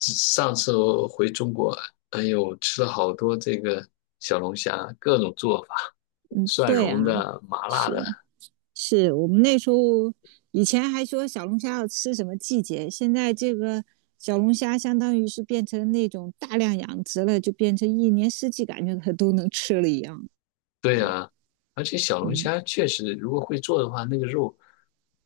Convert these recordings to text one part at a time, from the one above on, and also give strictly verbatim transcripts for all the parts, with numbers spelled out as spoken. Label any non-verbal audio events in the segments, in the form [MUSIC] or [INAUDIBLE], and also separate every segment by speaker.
Speaker 1: 上次我回中国，哎呦，吃了好多这个小龙虾，各种做法，蒜
Speaker 2: 对啊，
Speaker 1: 蓉的、麻辣的，
Speaker 2: 是是，我们那时候以前还说小龙虾要吃什么季节，现在这个小龙虾相当于是变成那种大量养殖了，就变成一年四季感觉它都能吃了一样。
Speaker 1: 对啊，而且小龙
Speaker 2: 嗯，
Speaker 1: 虾确实，如果会做的话，那个肉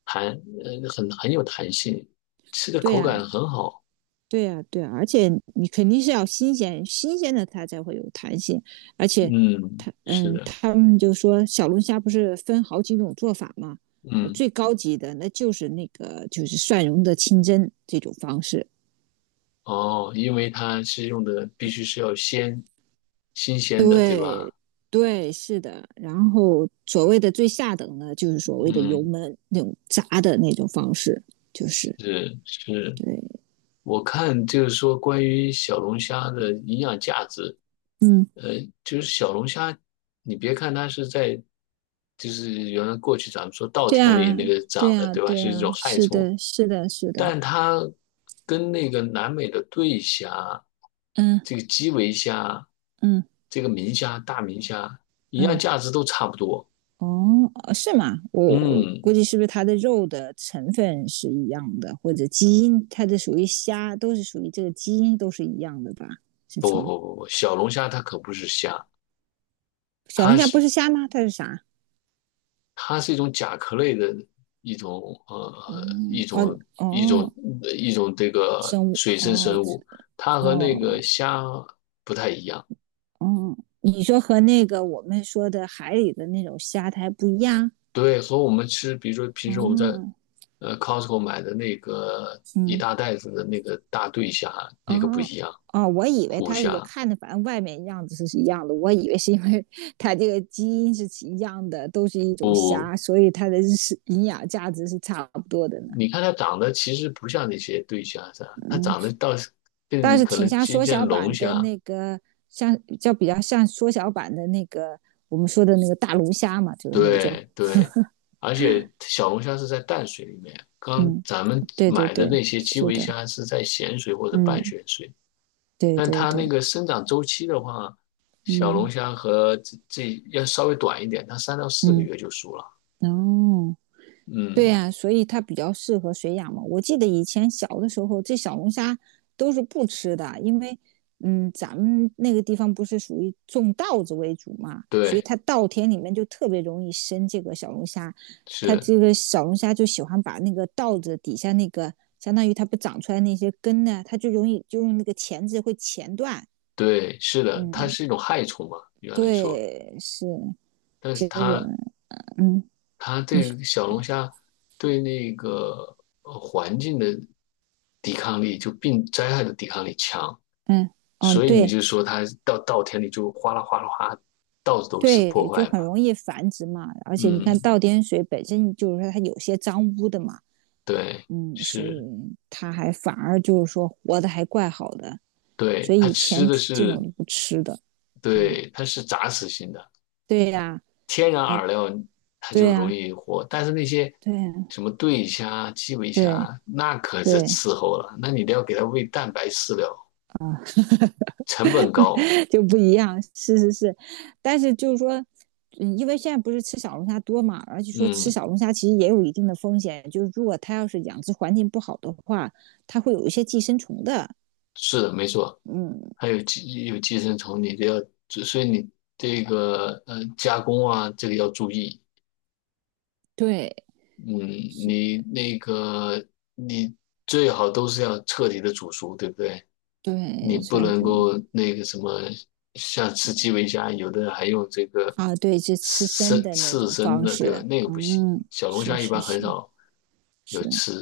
Speaker 1: 弹，呃，很很有弹性，吃的
Speaker 2: 对
Speaker 1: 口
Speaker 2: 呀，
Speaker 1: 感很好。
Speaker 2: 对呀，对啊，而且你肯定是要新鲜，新鲜的它才会有弹性，而且
Speaker 1: 嗯，
Speaker 2: 它
Speaker 1: 是
Speaker 2: 嗯，
Speaker 1: 的，
Speaker 2: 他们就说小龙虾不是分好几种做法吗？
Speaker 1: 嗯，
Speaker 2: 最高级的那就是那个就是蒜蓉的清蒸这种方式，
Speaker 1: 哦，因为它是用的必须是要鲜，新鲜的，对
Speaker 2: 对
Speaker 1: 吧？
Speaker 2: 对，是的。然后所谓的最下等的，就是所谓的油
Speaker 1: 嗯，
Speaker 2: 焖那种炸的那种方式，就是
Speaker 1: 是是。
Speaker 2: 对，
Speaker 1: 我看就是说关于小龙虾的营养价值，
Speaker 2: 嗯，
Speaker 1: 呃，就是小龙虾，你别看它是在，就是原来过去咱们说稻
Speaker 2: 对
Speaker 1: 田里
Speaker 2: 啊，
Speaker 1: 那个
Speaker 2: 对
Speaker 1: 长的，
Speaker 2: 啊，
Speaker 1: 对吧？
Speaker 2: 对
Speaker 1: 是一
Speaker 2: 啊，
Speaker 1: 种害
Speaker 2: 是
Speaker 1: 虫，
Speaker 2: 的，是的，是的，
Speaker 1: 但它跟那个南美的对虾、
Speaker 2: 嗯
Speaker 1: 这个基围虾、
Speaker 2: 嗯
Speaker 1: 这个明虾、大明虾营养
Speaker 2: 嗯，
Speaker 1: 价值都差不多。
Speaker 2: 哦，呃是吗？我我
Speaker 1: 嗯，
Speaker 2: 估计是不是它的肉的成分是一样的，或者基因，它的属于虾，都是属于这个基因都是一样的吧？是
Speaker 1: 不
Speaker 2: 从。
Speaker 1: 不不不，小龙虾它可不是虾，
Speaker 2: 小
Speaker 1: 它
Speaker 2: 龙虾不
Speaker 1: 是
Speaker 2: 是虾吗？它是啥？
Speaker 1: 它是一种甲壳类的一种呃
Speaker 2: 哦
Speaker 1: 一种
Speaker 2: 哦
Speaker 1: 一种
Speaker 2: 哦，
Speaker 1: 一种这个
Speaker 2: 生物
Speaker 1: 水生
Speaker 2: 哦，
Speaker 1: 生物，它和那个
Speaker 2: 哦，
Speaker 1: 虾不太一样。
Speaker 2: 哦，你说和那个我们说的海里的那种虾它还不一样？
Speaker 1: 对，和我们吃，比如说平时我们在
Speaker 2: 哦，
Speaker 1: 呃 Costco 买的那个一
Speaker 2: 嗯，
Speaker 1: 大袋子的那个大对虾，那个不
Speaker 2: 哦，
Speaker 1: 一样，
Speaker 2: 哦，我以为
Speaker 1: 虎
Speaker 2: 它也
Speaker 1: 虾。
Speaker 2: 看着，反正外面样子是一样的，我以为是因为 [LAUGHS] 它这个基因是一样的，都是一种虾，所以它的是营养价值是差不多的呢。
Speaker 1: 你看它长得其实不像那些对虾啥，它
Speaker 2: 嗯，
Speaker 1: 长得倒是
Speaker 2: 但
Speaker 1: 更
Speaker 2: 是
Speaker 1: 可
Speaker 2: 挺
Speaker 1: 能
Speaker 2: 像
Speaker 1: 接
Speaker 2: 缩
Speaker 1: 近
Speaker 2: 小
Speaker 1: 龙
Speaker 2: 版的
Speaker 1: 虾，
Speaker 2: 那个，像叫比较像缩小版的那个我们说的那个大龙虾嘛，就是那种。
Speaker 1: 对对，而且小龙虾是在淡水里面，刚
Speaker 2: 嗯，
Speaker 1: 咱们
Speaker 2: 对对
Speaker 1: 买的
Speaker 2: 对，
Speaker 1: 那些基
Speaker 2: 是
Speaker 1: 围
Speaker 2: 的。
Speaker 1: 虾是在咸水或者半
Speaker 2: 嗯，
Speaker 1: 咸水，
Speaker 2: 对
Speaker 1: 但
Speaker 2: 对
Speaker 1: 它那
Speaker 2: 对，
Speaker 1: 个生长周期的话，小龙
Speaker 2: 嗯
Speaker 1: 虾和这这要稍微短一点，它三到四个
Speaker 2: 嗯，
Speaker 1: 月就熟了。
Speaker 2: 哦，对
Speaker 1: 嗯，
Speaker 2: 呀、所以它比较适合水养嘛。我记得以前小的时候，这小龙虾都是不吃的，因为嗯，咱们那个地方不是属于种稻子为主嘛，所以
Speaker 1: 对，
Speaker 2: 它稻田里面就特别容易生这个小龙虾。它
Speaker 1: 是，
Speaker 2: 这个小龙虾就喜欢把那个稻子底下那个，相当于它不长出来那些根呢，它就容易就用那个钳子会钳断。
Speaker 1: 对，是的，它
Speaker 2: 嗯，
Speaker 1: 是一种害虫嘛，原来说，
Speaker 2: 对，是
Speaker 1: 但是
Speaker 2: 结果，
Speaker 1: 它
Speaker 2: 嗯，
Speaker 1: 它这个小龙虾对那个呃环境的抵抗力，就病灾害的抵抗力强，
Speaker 2: 嗯嗯，
Speaker 1: 所以你
Speaker 2: 对
Speaker 1: 就说它到稻田里就哗啦哗啦哗，到处都是
Speaker 2: 对，
Speaker 1: 破
Speaker 2: 就
Speaker 1: 坏
Speaker 2: 很
Speaker 1: 嘛。
Speaker 2: 容易繁殖嘛。而且你看
Speaker 1: 嗯，
Speaker 2: 倒点水本身就是说它有些脏污的嘛，
Speaker 1: 对，
Speaker 2: 嗯，所以
Speaker 1: 是，
Speaker 2: 它还反而就是说活的还怪好的。所
Speaker 1: 对，
Speaker 2: 以
Speaker 1: 它
Speaker 2: 以
Speaker 1: 吃
Speaker 2: 前
Speaker 1: 的
Speaker 2: 这种
Speaker 1: 是，
Speaker 2: 都不吃的，嗯，
Speaker 1: 对，它是杂食性的，
Speaker 2: 对呀、
Speaker 1: 天然
Speaker 2: 哎，
Speaker 1: 饵料它
Speaker 2: 对
Speaker 1: 就容
Speaker 2: 呀、
Speaker 1: 易活，但是那些
Speaker 2: 对呀、
Speaker 1: 什么对虾、基围
Speaker 2: 对
Speaker 1: 虾，那可是
Speaker 2: 对
Speaker 1: 伺候了，那你得要给它喂蛋白饲料，
Speaker 2: 啊、
Speaker 1: 成本高。
Speaker 2: [LAUGHS] 就不一样，是是是。但是就是说，嗯，因为现在不是吃小龙虾多嘛，而且说吃
Speaker 1: 嗯，
Speaker 2: 小龙虾其实也有一定的风险，就是如果它要是养殖环境不好的话，它会有一些寄生虫的，
Speaker 1: 是的，没错，
Speaker 2: 嗯，
Speaker 1: 还有寄有寄生虫，你得要，所以你这个呃加工啊，这个要注意。
Speaker 2: 对，
Speaker 1: 嗯，
Speaker 2: 是，
Speaker 1: 你那个你最好都是要彻底的煮熟，对不对？你
Speaker 2: 对，
Speaker 1: 不
Speaker 2: 反
Speaker 1: 能
Speaker 2: 正
Speaker 1: 够那个什么，像吃基围虾，有的人还用这个
Speaker 2: 啊，对，就吃生
Speaker 1: 生
Speaker 2: 的那
Speaker 1: 刺
Speaker 2: 种
Speaker 1: 身
Speaker 2: 方
Speaker 1: 的，对吧？
Speaker 2: 式，
Speaker 1: 那个不行。
Speaker 2: 嗯，
Speaker 1: 小龙
Speaker 2: 是
Speaker 1: 虾一
Speaker 2: 是
Speaker 1: 般很
Speaker 2: 是
Speaker 1: 少有
Speaker 2: 是
Speaker 1: 吃，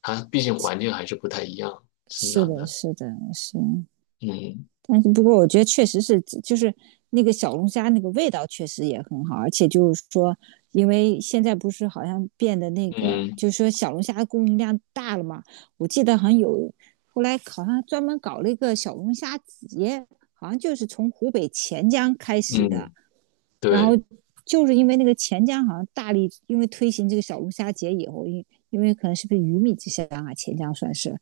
Speaker 1: 它毕竟环境还是不太一样生
Speaker 2: 是
Speaker 1: 长
Speaker 2: 的，
Speaker 1: 的。
Speaker 2: 是的，是。
Speaker 1: 嗯
Speaker 2: 但是不过，我觉得确实是，就是那个小龙虾那个味道确实也很好，而且就是说，因为现在不是好像变得那个，
Speaker 1: 嗯
Speaker 2: 就是说小龙虾的供应量大了嘛，我记得好像有后来好像专门搞了一个小龙虾节，好像就是从湖北潜江开始的。
Speaker 1: 嗯，
Speaker 2: 然后
Speaker 1: 对
Speaker 2: 就是因为那个钱江好像大力，因为推行这个小龙虾节以后，因因为可能是不是鱼米之乡啊，钱江算是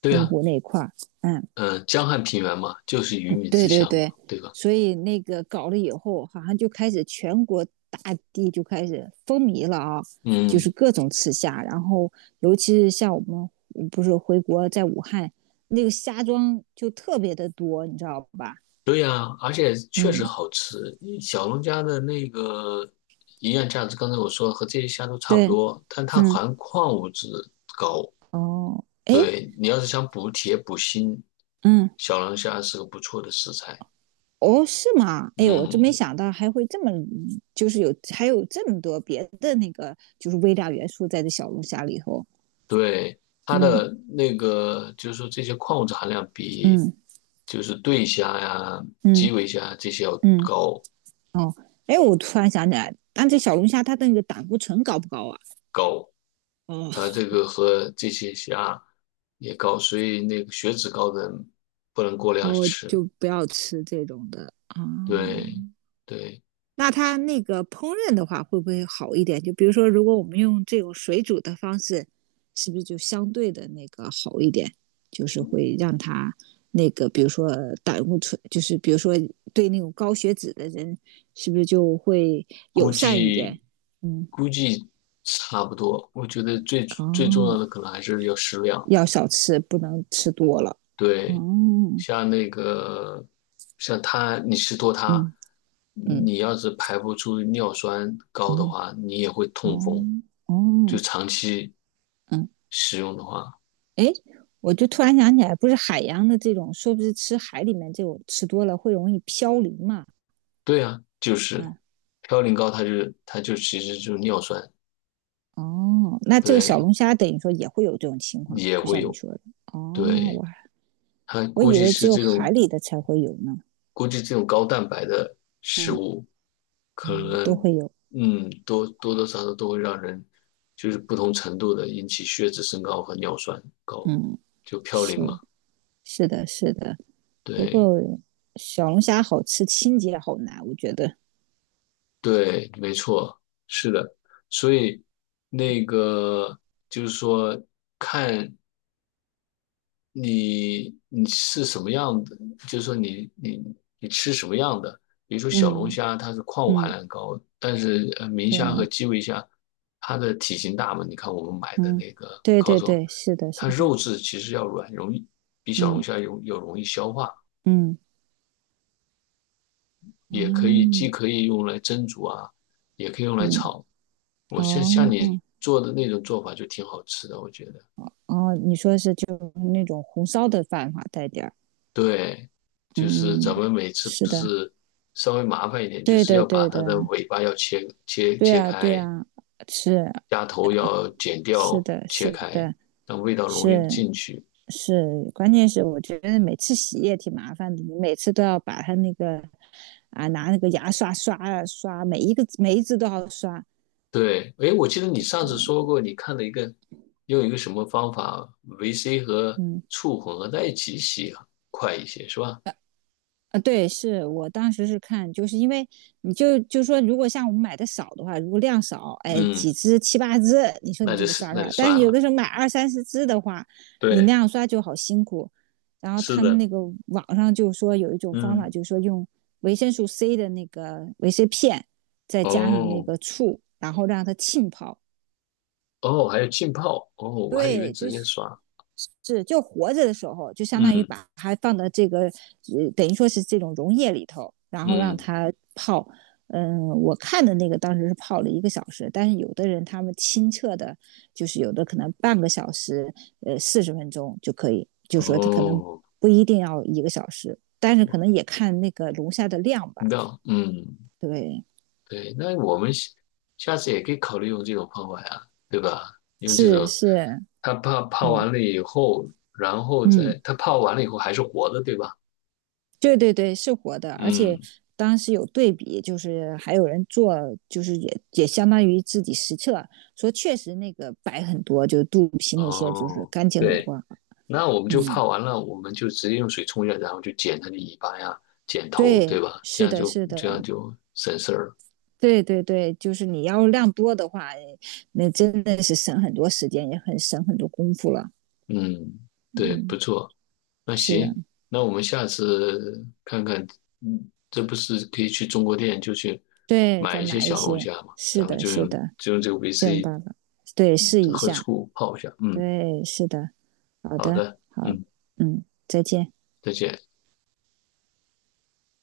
Speaker 1: 对
Speaker 2: 洪
Speaker 1: 啊，
Speaker 2: 湖那一块儿，嗯，
Speaker 1: 嗯，江汉平原嘛，就是鱼米之
Speaker 2: 对对
Speaker 1: 乡嘛，
Speaker 2: 对，
Speaker 1: 对吧？
Speaker 2: 所以那个搞了以后，好像就开始全国大地就开始风靡了啊，就是
Speaker 1: 嗯。
Speaker 2: 各种吃虾，然后尤其是像我们不是回国在武汉那个虾庄就特别的多，你知道吧？
Speaker 1: 对呀，而且确
Speaker 2: 嗯，
Speaker 1: 实好吃。小龙虾的那个营养价值，刚才我说了和这些虾都差不
Speaker 2: 对，
Speaker 1: 多，但它
Speaker 2: 嗯，
Speaker 1: 含矿物质。
Speaker 2: 哦，哎，
Speaker 1: 对，你要是想补铁补锌，
Speaker 2: 嗯。
Speaker 1: 小龙虾是个不错的食材。
Speaker 2: 哦，是吗？哎，我真没
Speaker 1: 嗯，
Speaker 2: 想到还会这么，就是有还有这么多别的那个，就是微量元素在这小龙虾里头。
Speaker 1: 对，它
Speaker 2: 嗯
Speaker 1: 的那个就是说这些矿物质含量比
Speaker 2: 嗯
Speaker 1: 就是对虾呀、
Speaker 2: 嗯
Speaker 1: 基围虾这些要
Speaker 2: 嗯，
Speaker 1: 高
Speaker 2: 哦，哎，我突然想起来，但这小龙虾它的那个胆固醇高不高啊？
Speaker 1: 高，
Speaker 2: 哦
Speaker 1: 它这个和这些虾也高，所以那个血脂高的人不能过量
Speaker 2: 哦，
Speaker 1: 吃。
Speaker 2: 就不要吃这种的啊。
Speaker 1: 对对，
Speaker 2: 那它那个烹饪的话，会不会好一点？就比如说，如果我们用这种水煮的方式，是不是就相对的那个好一点？就是会让它那个，比如说胆固醇，就是比如说对那种高血脂的人，是不是就会
Speaker 1: 估
Speaker 2: 友善一
Speaker 1: 计
Speaker 2: 点？嗯，
Speaker 1: 估计差不多。我觉得最最重要
Speaker 2: 哦，
Speaker 1: 的可能还是要适量。
Speaker 2: 要少吃，不能吃多了。
Speaker 1: 对，
Speaker 2: 哦，
Speaker 1: 像那个像它，你吃多它，
Speaker 2: 嗯嗯
Speaker 1: 你要是排不出尿酸高的
Speaker 2: 嗯，
Speaker 1: 话，你也会
Speaker 2: 哦
Speaker 1: 痛风。
Speaker 2: 哦
Speaker 1: 就
Speaker 2: 哦，
Speaker 1: 长期
Speaker 2: 嗯。
Speaker 1: 使用的话，
Speaker 2: 哎，我就突然想起来，不是海洋的这种，说不是吃海里面这种吃多了会容易飘离嘛？
Speaker 1: 对啊，就是
Speaker 2: 嗯，
Speaker 1: 嘌呤高，它就它就其实就是尿酸，
Speaker 2: 哦，那这个小
Speaker 1: 对，
Speaker 2: 龙虾等于说也会有这种情况，
Speaker 1: 也
Speaker 2: 就
Speaker 1: 会
Speaker 2: 像你
Speaker 1: 有，
Speaker 2: 说的。哦，
Speaker 1: 对，
Speaker 2: 我
Speaker 1: 它
Speaker 2: 我
Speaker 1: 估
Speaker 2: 以
Speaker 1: 计
Speaker 2: 为只
Speaker 1: 是
Speaker 2: 有
Speaker 1: 这
Speaker 2: 海
Speaker 1: 种
Speaker 2: 里的才会有呢。
Speaker 1: 估计这种高蛋白的食
Speaker 2: 嗯，
Speaker 1: 物，可
Speaker 2: 都
Speaker 1: 能
Speaker 2: 会有。
Speaker 1: 嗯多多多少少都会让人就是不同程度的引起血脂升高和尿酸高，
Speaker 2: 嗯，
Speaker 1: 就嘌呤
Speaker 2: 是
Speaker 1: 嘛。
Speaker 2: 是的，是的。不
Speaker 1: 对
Speaker 2: 过小龙虾好吃，清洁好难，我觉得。
Speaker 1: 对，没错，是的。所以那个就是说，你你是什么样的？就是说你你你吃什么样的？比如说小龙
Speaker 2: 嗯
Speaker 1: 虾，它是矿物含
Speaker 2: 嗯，
Speaker 1: 量高，但是呃明
Speaker 2: 对，
Speaker 1: 虾和基围虾，它的体型大嘛？你看我们买的
Speaker 2: 嗯，
Speaker 1: 那个
Speaker 2: 对
Speaker 1: 烤
Speaker 2: 对
Speaker 1: 肉，
Speaker 2: 对，是的，是
Speaker 1: 它
Speaker 2: 的。
Speaker 1: 肉质其实要软，容易比小龙
Speaker 2: 嗯
Speaker 1: 虾容要容易消化，
Speaker 2: 嗯，
Speaker 1: 也可以
Speaker 2: 哦，
Speaker 1: 既可以用来蒸煮啊，也可以用来
Speaker 2: 嗯
Speaker 1: 炒。我像像你
Speaker 2: 哦。
Speaker 1: 做的那种做法就挺好吃的，我觉得。
Speaker 2: 哦，你说是就那种红烧的饭哈，带点儿。
Speaker 1: 对，就是
Speaker 2: 嗯，
Speaker 1: 咱们每次
Speaker 2: 是
Speaker 1: 不
Speaker 2: 的，
Speaker 1: 是稍微麻烦一点，就
Speaker 2: 对
Speaker 1: 是
Speaker 2: 的，
Speaker 1: 要把
Speaker 2: 对
Speaker 1: 它的
Speaker 2: 的，
Speaker 1: 尾巴要切切
Speaker 2: 对
Speaker 1: 切
Speaker 2: 啊，对
Speaker 1: 开，
Speaker 2: 啊，是
Speaker 1: 鸭头要剪
Speaker 2: 是
Speaker 1: 掉
Speaker 2: 的，
Speaker 1: 切
Speaker 2: 是
Speaker 1: 开，
Speaker 2: 的，
Speaker 1: 让味道容易
Speaker 2: 是
Speaker 1: 进去。
Speaker 2: 是，关键是我觉得每次洗也挺麻烦的，你每次都要把它那个啊拿那个牙刷刷啊刷，每一个每一只都要刷。
Speaker 1: 对，诶，我记得你上
Speaker 2: 对，
Speaker 1: 次说过，你看了一个用一个什么方法，维 C 和
Speaker 2: 嗯，
Speaker 1: 醋混合在一起洗快一些，是吧？
Speaker 2: 啊，对，是我当时是看，就是因为你就就说，如果像我们买的少的话，如果量少，哎，
Speaker 1: 嗯，
Speaker 2: 几只七八只，你说
Speaker 1: 那
Speaker 2: 你这
Speaker 1: 就
Speaker 2: 么
Speaker 1: 是
Speaker 2: 刷
Speaker 1: 那就
Speaker 2: 刷，但是
Speaker 1: 算
Speaker 2: 有
Speaker 1: 了。
Speaker 2: 的时候买二三十只的话，你那
Speaker 1: 对，
Speaker 2: 样刷就好辛苦。然后
Speaker 1: 是
Speaker 2: 他们
Speaker 1: 的，
Speaker 2: 那个网上就说有一种方法，
Speaker 1: 嗯，
Speaker 2: 就是说用维生素 C 的那个维 C 片，再加上那
Speaker 1: 哦
Speaker 2: 个醋，然后让它浸泡。
Speaker 1: 哦，还有浸泡，哦，我还以为
Speaker 2: 对，
Speaker 1: 直
Speaker 2: 就
Speaker 1: 接
Speaker 2: 是
Speaker 1: 刷，
Speaker 2: 是，就活着的时候，就相当于
Speaker 1: 嗯
Speaker 2: 把它放到这个，呃，等于说是这种溶液里头，然后让
Speaker 1: 嗯。
Speaker 2: 它泡。嗯，我看的那个当时是泡了一个小时，但是有的人他们清澈的，就是有的可能半个小时，呃，四十分钟就可以，就说他可能
Speaker 1: 哦，
Speaker 2: 不一定要一个小时，但是可能也看那个龙虾的量吧。
Speaker 1: 那嗯，
Speaker 2: 对，
Speaker 1: 对，那我们下下次也可以考虑用这种方法呀，对吧？用这
Speaker 2: 是
Speaker 1: 种，
Speaker 2: 是，
Speaker 1: 他泡泡
Speaker 2: 嗯
Speaker 1: 完了以后，然后再
Speaker 2: 嗯。
Speaker 1: 他泡完了以后还是活的，对吧？
Speaker 2: 对对对，是活的，而且
Speaker 1: 嗯，
Speaker 2: 当时有对比，就是还有人做，就是也也相当于自己实测，说确实那个白很多，就是肚皮那些就是
Speaker 1: 哦，
Speaker 2: 干净很多
Speaker 1: 对，
Speaker 2: 啊。
Speaker 1: 那我们就
Speaker 2: 嗯，
Speaker 1: 泡完了，我们就直接用水冲一下，然后就剪它的尾巴呀，剪头，对
Speaker 2: 对，
Speaker 1: 吧？这
Speaker 2: 是
Speaker 1: 样
Speaker 2: 的，
Speaker 1: 就
Speaker 2: 是
Speaker 1: 这
Speaker 2: 的，
Speaker 1: 样就省事儿了。
Speaker 2: 对对对，就是你要量多的话，那真的是省很多时间，也很省很多功夫了。
Speaker 1: 嗯，对，不
Speaker 2: 嗯，
Speaker 1: 错。那
Speaker 2: 是的，
Speaker 1: 行，那我们下次看看，嗯，这不是可以去中国店就去
Speaker 2: 对，
Speaker 1: 买
Speaker 2: 再
Speaker 1: 一些
Speaker 2: 买一
Speaker 1: 小龙
Speaker 2: 些，
Speaker 1: 虾嘛？
Speaker 2: 是
Speaker 1: 咱们
Speaker 2: 的，
Speaker 1: 就
Speaker 2: 是
Speaker 1: 用
Speaker 2: 的，
Speaker 1: 就用这个
Speaker 2: 这种
Speaker 1: V C
Speaker 2: 办法，对，试一
Speaker 1: 和
Speaker 2: 下，
Speaker 1: 醋泡一下。嗯，
Speaker 2: 对，是的，好
Speaker 1: 好
Speaker 2: 的，
Speaker 1: 的，
Speaker 2: 好，
Speaker 1: 嗯，
Speaker 2: 嗯，再见。
Speaker 1: 再见。